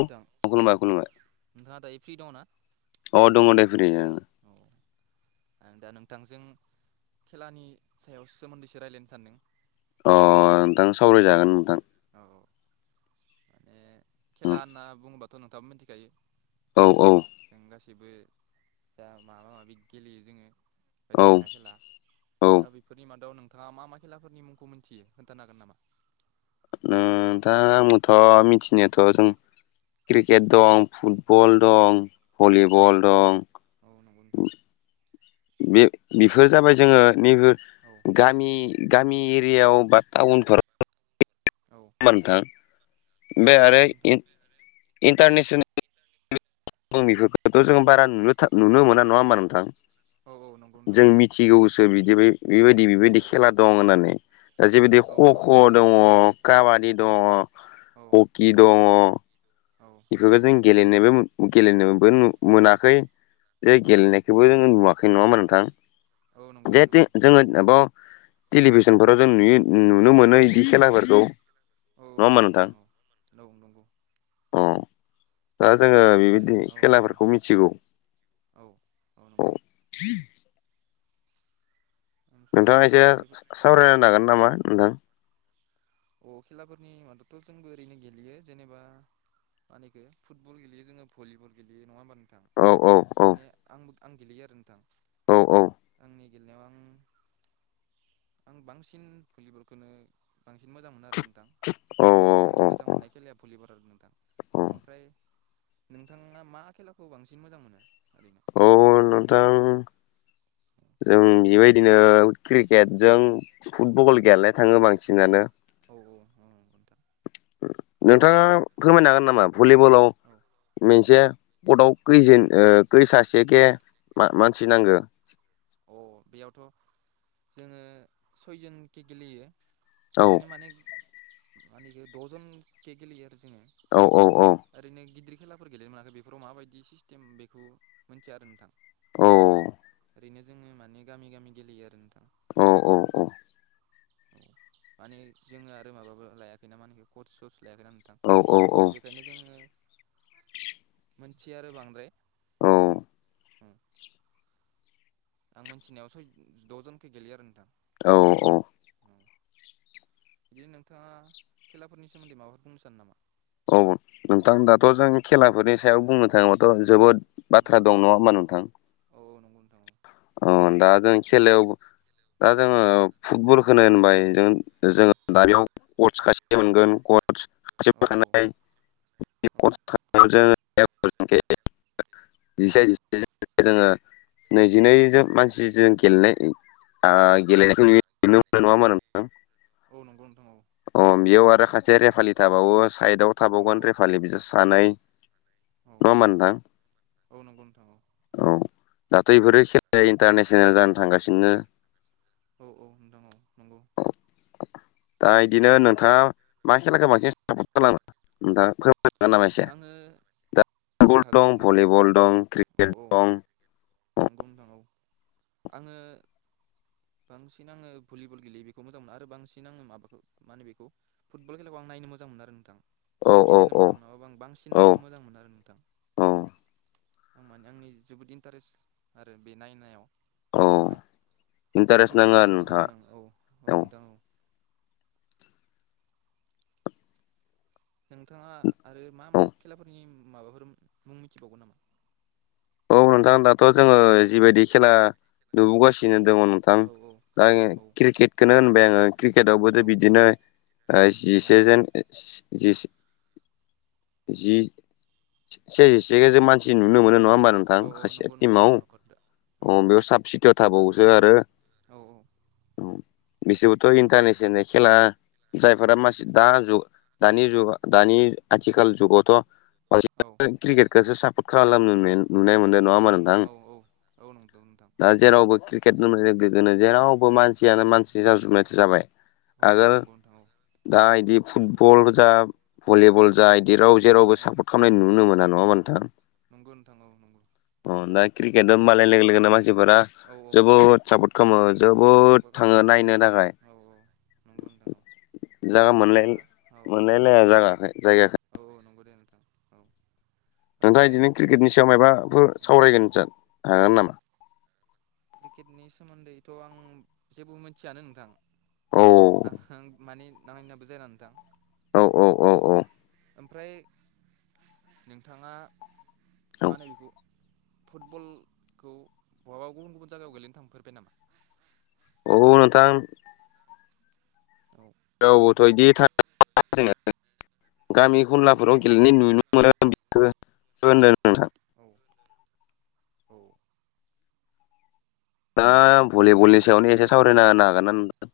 नोंथां खुलुमबाय नोंथाङा दायो फ्रि दङ ना खुलुमबाय अ दङ दे फ्रियैनो औ ओ दा नोंथांजों खेलानि सायाव सोमोन्दैसो रायज्लायनो सानदों अ नोंथां सावरायजागोन नोंथां औ माने उम खेला होनना बुङोबाथ' नोंथाङाबो मिथिखायो औ औ जों गासैबो जा माबा माबि गेलेयो जोङो औ बायदिसिना खेला औ दा बेफोरनि मादाव नोंथाङा मा मा खेलाफोरनि मुंखौ मिन्थियो खोनथानो हागोन नामा ओम दा आंबोथ' मिथिनायाथ' जों क्रिकेट दं औ फुटबल दं औ भलिबल दं औ नंगौ नोंथां बे-बेफोर जाबाय जोङो नैबो औ गामि गामि एरियायाव बा टाउनफोराव औ बा नोंथां औ बे औ आरो नंगौ नोंथां इन्टारनेसनेल [unintelligible] जों बारा नुनो मोना नङा होमबा नोंथां औ औ‌ नंगौ नोंथां औ फिगौसो बिदिबाय बेबायदि औ बेबायदि खेला दं होननानै दा जेबायदि औ क औ ख नंगौ दे दङ औ खाबादि दङ औ हकि नंगौ दङ। नोंथां औ बे जों गेलेनोबो गेलेनोबो मोनाखै जे औ औ गेलेनायखौबो नंगौ जों नोंथां नुवा खै ङाना होनबा‌ नोंथां औ नंगौ नोंथां जेहेथु औ जोङो माबाव टेलिभिसनफोराव जों नुयो नुनो मोनो औ इदि औ खेलाफोरखौ औ नङा होमबा नंगौ नोंथां? औ औ नंगौ। अ दा जोङो ओमफ्राय बेबायदि औ औ खेलाफोरखौ मिथिगौ औ औ। ओमफ्राय दा नोंथाङा एसे बेफोर औ सावरायनो हागोन नामा नोंथां? अ खेलाफोरनि मादावथ' जोंबो ओरैनो गेलेयो जेनेबा मा होनो इखौ फुटबल गेलेयो जोङो भलिबल गेलेयो नङा होमबा नों थां औ औ औ माने आंबो आं गेलेयो आरो नोंथां औ औ आंनि गेलेनायाव आं आं बांसिन भलि बलखौनो सिन मोजां मोनो आरो नोंथां औ आंनि औ मोजां मोननाय खेलाया भलिबल आरो नोंथां। औ ओमफ्राय नोंथाङा मा खेलाखौ बांसिन मोजां मोनो ओरैनो? औ नोंथां। जों बेबायदिनो क्रिकेटजों औ फुटबल गेलेनो थाङो बांसिनानो। औ औ उम नोंथां नोंथाङा फोरमायनो हागोन नामा भलि बलाव औ मोनसे पटआव औ खैजोन ओ खै सासेखे मा-मानसि नांगो? अ बेयावथ' जोङो सयजनखि गेलेयो। औ ओरैनो माने मानेखि द'जन केे गेलेयो आरो जोङो। औ औ औ ओरैनो गिदिर खेलाफोर गेलेनो मोनाखै बेफोराव माबायदि सिस्टेम बेखौ मिथिया आरो नोंथां। औ ओरैनो जोङो माने गामि गामि गेलेयो आरो नोंथां। औ औ औ माने जोङो आरो माबाबो लायाखै ना मा होनो कस सस लायाखैना नों थां औ दा बेखायनो जोङो मोनथियो आरो बांद्राय औ ओम आं मोनथिनायाव सय द'जनखौ गेलेयो आरो नोंथां। औ औ ओं बिदि नोंथाङा खेलाफोरनि सोमोन्दै माबाफोर बुंनो सानो नामा? औ नोंथां दाथ' जों खेलाफोरनि सायाव बुंनो थाङोब्लााथ' जोबोद बाथ्रा दं नङा होमबा नोंथां? औ नंगौ नोंथां। औ दा जों खेलायाव दा जोङो फुटबलखौनो होनबाय जों औ जों दानियाव कचस खासे मोनगोन कस औ औ [unintelligible] जिसे जिसेजों जोङो औ नैजिनैजों मानसि जों गेलेनाय ओ गेलेनायखौ नुयो नुनो मोनो नङा होमबा नोंथां? औ नंगौ नोंथां औ। अ बेयाव आरो खासे रेफालि थाबावो साइदआव औ थाबावगोन रेपालि बिसोर सानै औ नङा होमबा नोंथां औ नंगौ नोंथां औ। औ दाथ' इफोरो खेलाया इन्टारनेसनेल जानो थांगासिनो। औ औ नोंथां औ नंगौ। औ औ। दा इदिनो नोंथाङा मा खेलाखौ बांसिन सापर्ट खालाङो? नोंथाङा फोरमाय हागोन नामा एसे? आङो दा औ फुटबल हागोन दं, नोंथां भलिबल दं, औ क्रिकेट औ दं नंगौ नोंथां औ। आङो बांसिन आङो भुलिबल गेलेयो, बेखौ मोजां मोनो आरो बांसिन आङो माबाखौ मा होनो बेखौ फुटबल खेलाखौ आं नायनो मोजां मोनो आरो नोंथां। औ माने औ गेलेनो औ मोजां मोनाबाबो आं बांसिन औ नायनो मोजां मोनो आरो नोंथां। औ आं माने आंनि जोबोद इन्टारेस्ट आरो बे नायनायाव औ नायनो थाखाय। इन्टारेस्ट फुटबलखौ नाङो आरो बांसिन मोजां नोंथाङा मोनो आं। औ औ नोंथां औ। नोंथाङा आरो मा औ मा खेलाफोरनि माबाफोर मुं मिथिबावगोन नामा? औ नोंथां दाथ' जोङो जिबायदि खेला नुबोगासि दिनो दङ नोंथां औ औ दा आङो औ क्रिकेटखौनो होनबाय आङो क्रिकेट आवबोथ' औ बिदिनो ओ औ जिसेजोन जि-सि-जि जि सेजिसे मानसि नुनो मोनो नङा होमबा नो थां औ खासेया नंगौ नंगौ औ टिमाव नंगौ नोंथां औ अ बेयाव साब सिटियाव थाबावोसो आरो औ औ। बिसोरबोथ' इन्टारनेसेल खेला जायफोरा मानसि दा जुग दानि जुग दानि आथिखाल जुगावथ' मा औ। क्रिकेटखौसो सापर्ट खालामनाय नुनाय मोनो। खालामो नोंथां औ औ औ नंगौ नोंथां। दा जेरावबो क्रिकेट होनबाथाय बिदिनो जेरावबो मानसियानो मानसि जाजोबनाय जाबाय। औ औ आगोल नंगौ नोंथां औ दा इदि फुटबल जा भलिबल जा बिदि राव जेरावबो औ सापर्ट खालामनाय नुनोनो मोना नङा होनबा नोंथां? नंगौ नोंथां औ नंगौ। औ दा क्रिकेट होनबालाय लोगो लोगोनो मानसिफोरा औ जोबोद सापर्ट खालामो औ जोबोद सापर्ट खालामो थाङो नोंथां नायनो थाखाय। औ नंगौ नोंथां औ जा दा मोनलाय औ मोनलायलाया जागा जायगाखो। औ नंगौ दे नोंथां औ। नोंथाङा ओमफ्राय इदिनो क्रिकेटनि सायाव मायाबाफोर औ सावरायगोन जा हागोन नामा? क्रिकेटनि सोमोन्दैथ' आं जेबो मिथियानो नोंथां। औ आं माने नायनायाबो जाया नोंथां। औ औ औ औ ओमफ्राय नोंथाङा मा होनो बेखौ फुटबलखौ बहाबा गुबुन गुबुन जायगायाव गोेलेनो थांफेरबाय नामा? औ नोंथां औ औथ' बिदि थाङा जोङो गामि औ खनलाफोराव गेलेनाय नुनो मोनो नोंथां। औ औ दा माने भलिबलनि गामिफोराव सायावनो गेलेयो एसे आरो न' सावरायना नोंथां होनो हागोन ना औ नोंथां?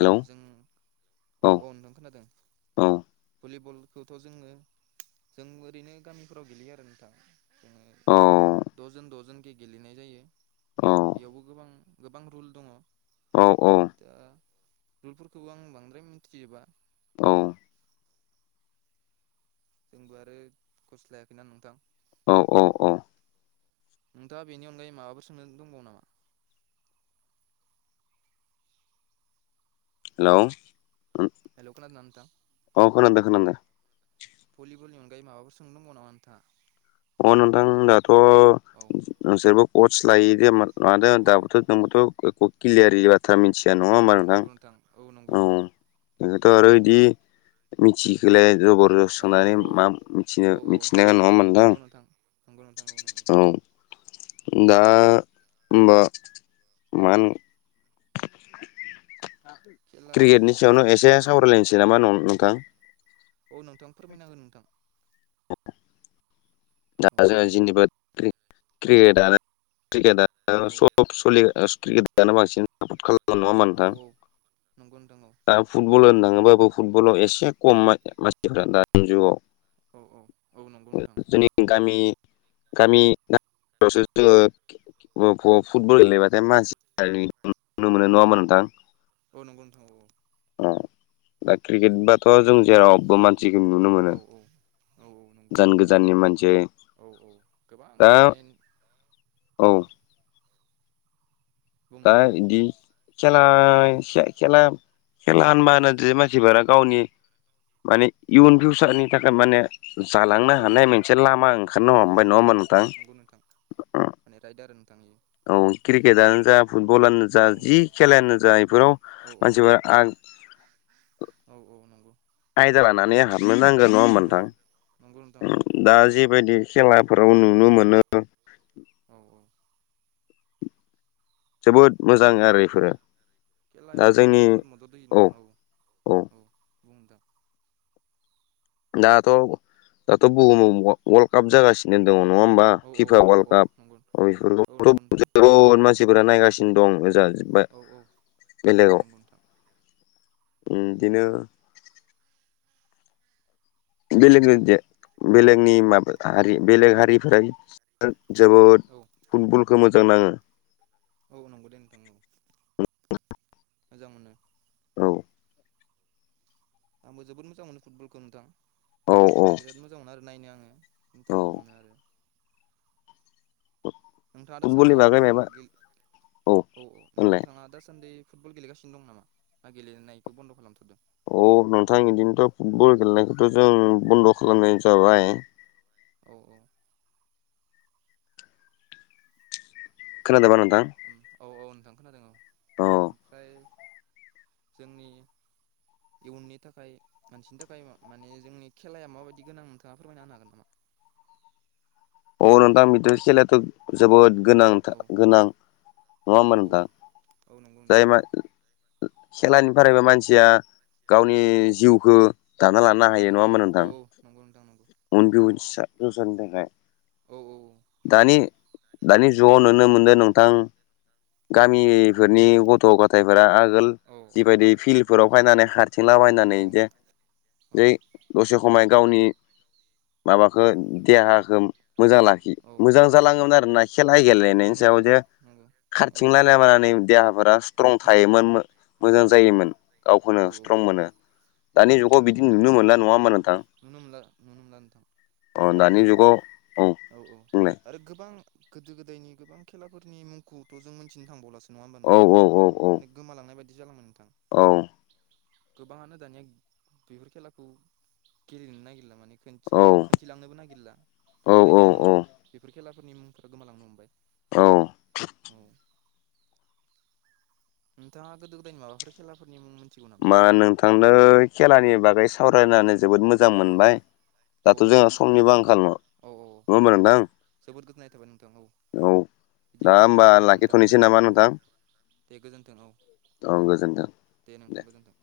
औ जों औ औ नोंथां खोनादों। औ भलिबलखौथ' जोङो जोंबो ओरैनो गामिफोराव गेलेयो आरो नोंथां। जोङो औ द'जन द'जनखि गेलेनाय जायो औ बेयावबो गोबां गोबां रुल दङ औ दा रुलफोरखौबो आं बांद्राय मिथिजोबा औ जोंबो आरो खस' लायाखैना नोंथां? औ औ औ। नोंथाङा बेनि अनगायै माबाफोर सोंनो दंबावो नामा? हेलौ। हेलौ खोनादों ना नोंथां? अ खोनादों खोनादों भलिबलनि अनगायै माबाफोर सोंनो दंबावो नामा नोंथाङा? अ नोंथां दाथ' औ जेबो कच लायो दे मानो औ औ दाबोथ' [inaudible] बाथ्रा मिथिया नङा औ होनोमबा औ नोंथां नंगौ नंगौ औ नोंथां बेखौथ' आरो औ बिदि मिथिहोलाया जबर जस औ औ सोंनानै मा मिथिनो औ औ मिथिनाया नङा होमबा नोंथां? नंगौ नंगौ नोंथां नंगौ औ दा होमबा मा होन खेला क्रिकेटनि सायावनो होनोब्लाथ' एसे सावरायलायनोसै नामा नोंथां? औ नोंथां फोरमायना हो नोंथां। दा जोङो जनबा क्रियेदा क्रिकेट आ औ सब सलियो क्रिकेट आनो बांसिन सप खालामो नङा होमबा औ नोंथां। औ नंगौ नोंथां औ। दा फुटबल होननो थाङोबाबो फुटबलाव एसे खम मानसिफोरा दानि जुगाव। औ औ औ नंगौ नोंथां जोंनि गामि गामि गामिफ्रावसो जोङो फुटबल गेलेबाथाय मानसि नुनो मोनो नङा होमबा नोंथां? औ नंगौ नोंथां औ औ। अ दा क्रिकेट बाथ' जों जेरावबो मानसिखौ नुनो औ मोनो। औ औ नंगौ गोजान नोंथां गोजाननि मानसि औ औ गोबां दा माने औ बुं दा नोंथां औ बिदि खेला औ खेला खेला होनबानोदि जि मानसिफोरा गावनि माने इयुन फिउसारनि थाखाय माने जालांनो औ औ हानाय औ मोनसे लामा ओंखारनो नंगौ हमबाय नंगौ नङा होमबा नंगौ नोंथां? नंगौ नोंथां। माने राइड आरो नोंथां इयो। औ नंगौ क्रिकेटानो जा फुटबलानो जा औ जि खेलायानो जा बेफोराव औ मानसिफोरा। औ औ नंगौ। आयदा लानानै हाबनो नांगोन नङा औ होमोनथां। नंगौ नोंथां औ दा जेबायदि खेलाफोराव नुनो मोनो। औ औ। जोबोद मोजां आरो बेफोरो। खेलायाबो जोंनो जोबोद मदद होयो नोंथाङा औ औ बुंनोंथां। दाथ' दाथ' बुहुम वर्ल्ड काप जागासिनो। दङ नङा होमबा औ औ फिफा नंगौ वार्ल्ड औ काप नंगौ औ बेफोरखौथ' नंगौ नोंथां जोबोद मानसिफोरा नायगासिनो। दं ओजा जोबाय औ औ औ बेलेगाव नंगौ नोंथां उम बिदिनो। बेलेग बेलेगनि माबा हारि बेलेग हारिफोरा। जोबोद औ फुटबलखौ मोजां नाङो। औ नंगौ दे नोंथां औ मोजां मोनो। औ। आंबो जोबोद मोजां मोनो फुटबलखौ नोंथां औ औ बिराद मोजां। मोजां मोनो आरो नायनो आङो औ इन्टारेस्ट मोनो आरो। नोंथाङा दासान्दि फुटबलनि बागै फुटबल माबा गेल औ औ होनलाय नोंथाङा दासान्दि। फुटबल गेलेगासिनो दं नामा ना गेलेनायखौ बन्द' खालामथारदों। अ नोंथां बिदिनोथ' फुटबल गेलेनायखौथ' जों बन्द' औ खालामनाय जाबाय। औ औ खोनादोंना नोंथां औ औ नोंथां खोनादों औ औ ओमफ्राय जोंनि इयुननि थाखाय। मानसिनि थाखाय माने जोंनि खेलाया माबायदि गोनां नोंथाङा फोरमायनाांनो हागोन नामा। अ नोंथां बेथ खेलायथ। गोनांथ औ नङा औ होमबा नोंथां औ नंगौ जाय नोंथां खेलानिफ्राय मानसिआ। गावनि औ जिउखौ दाना लानो हायो दानो नङा होमबा औ नोंथां औ नंगौ नोंथां नंगौ अन बिनसा जौसानि थाखाय। औ औ। नंगौ दानि नोंथां दानि जुगाव नुनो मोनदों नोंथां औ औ गामि नि गथ' गथायफोरा आगोल औ औ जिबायदि औ फिल्फोराव फायनानै हारथिंला औ बायनानैे औ जै। दसे समाय गावनि औ माबाखौ देहाखौ मोजां लाखि औ मोजां मोजां जालाङोमोन आरोना खेला नंगौ गेलेनायनि नंगौ सायाव जे नंगौ नंगौ औ नोंथां खारथिंलायलाब देहाफोरा स्ट्रं उम थायोमोन औ मोजां औ जायोमोन गावखौनो औ स्ट्रं मोनो दानि औ जुगाव बिदि नुनो मोनला नङा होमा नोंथां। नुनो मोनला नुनो मोनला नोंथां अ आरो दानि जुगाव औ। औ औ बुंलाय आरो गोबां गोदो गोदायनि गोबां खेलाफोरनि मुंखौथ' जों मोनथिनो थांबावलासो। नङा होमबा औ नोंथां औ औ औ माने गोमालांनाय बायदि जालांन नोंथां। औ। गोबाङानो दानिया बेफोर खेलाखौ गेलेनो नागिरला माने। औ खोनन्थिलांनोबो नागिरला औ जायनि औ जाहोनाव औ बेफोर खेलाफोरनि मुंफोरा गोमालांनो हमबाय औ उम। नोंथाङा गोदो गोदायनि माबाफोर खेलाफोरनि मुं मोनथिगौ नामा? मा नोंथांनो खेलानि बागै सावरायनानै जोबोद मोजां औ औ मोनबाय औ दाथ' औ जोङो समनिबो आंखाल नङा औ औ होमबा नोंथां जोबोद गोजोननाय थाबाय नोंथां औ। दा बिदिब्ला होमबा लाखिथ'नोसै नामा नोंथां? बे गोजोन्थों औ। औ गोजोन्थों। दे नोंथां गोजोनथों।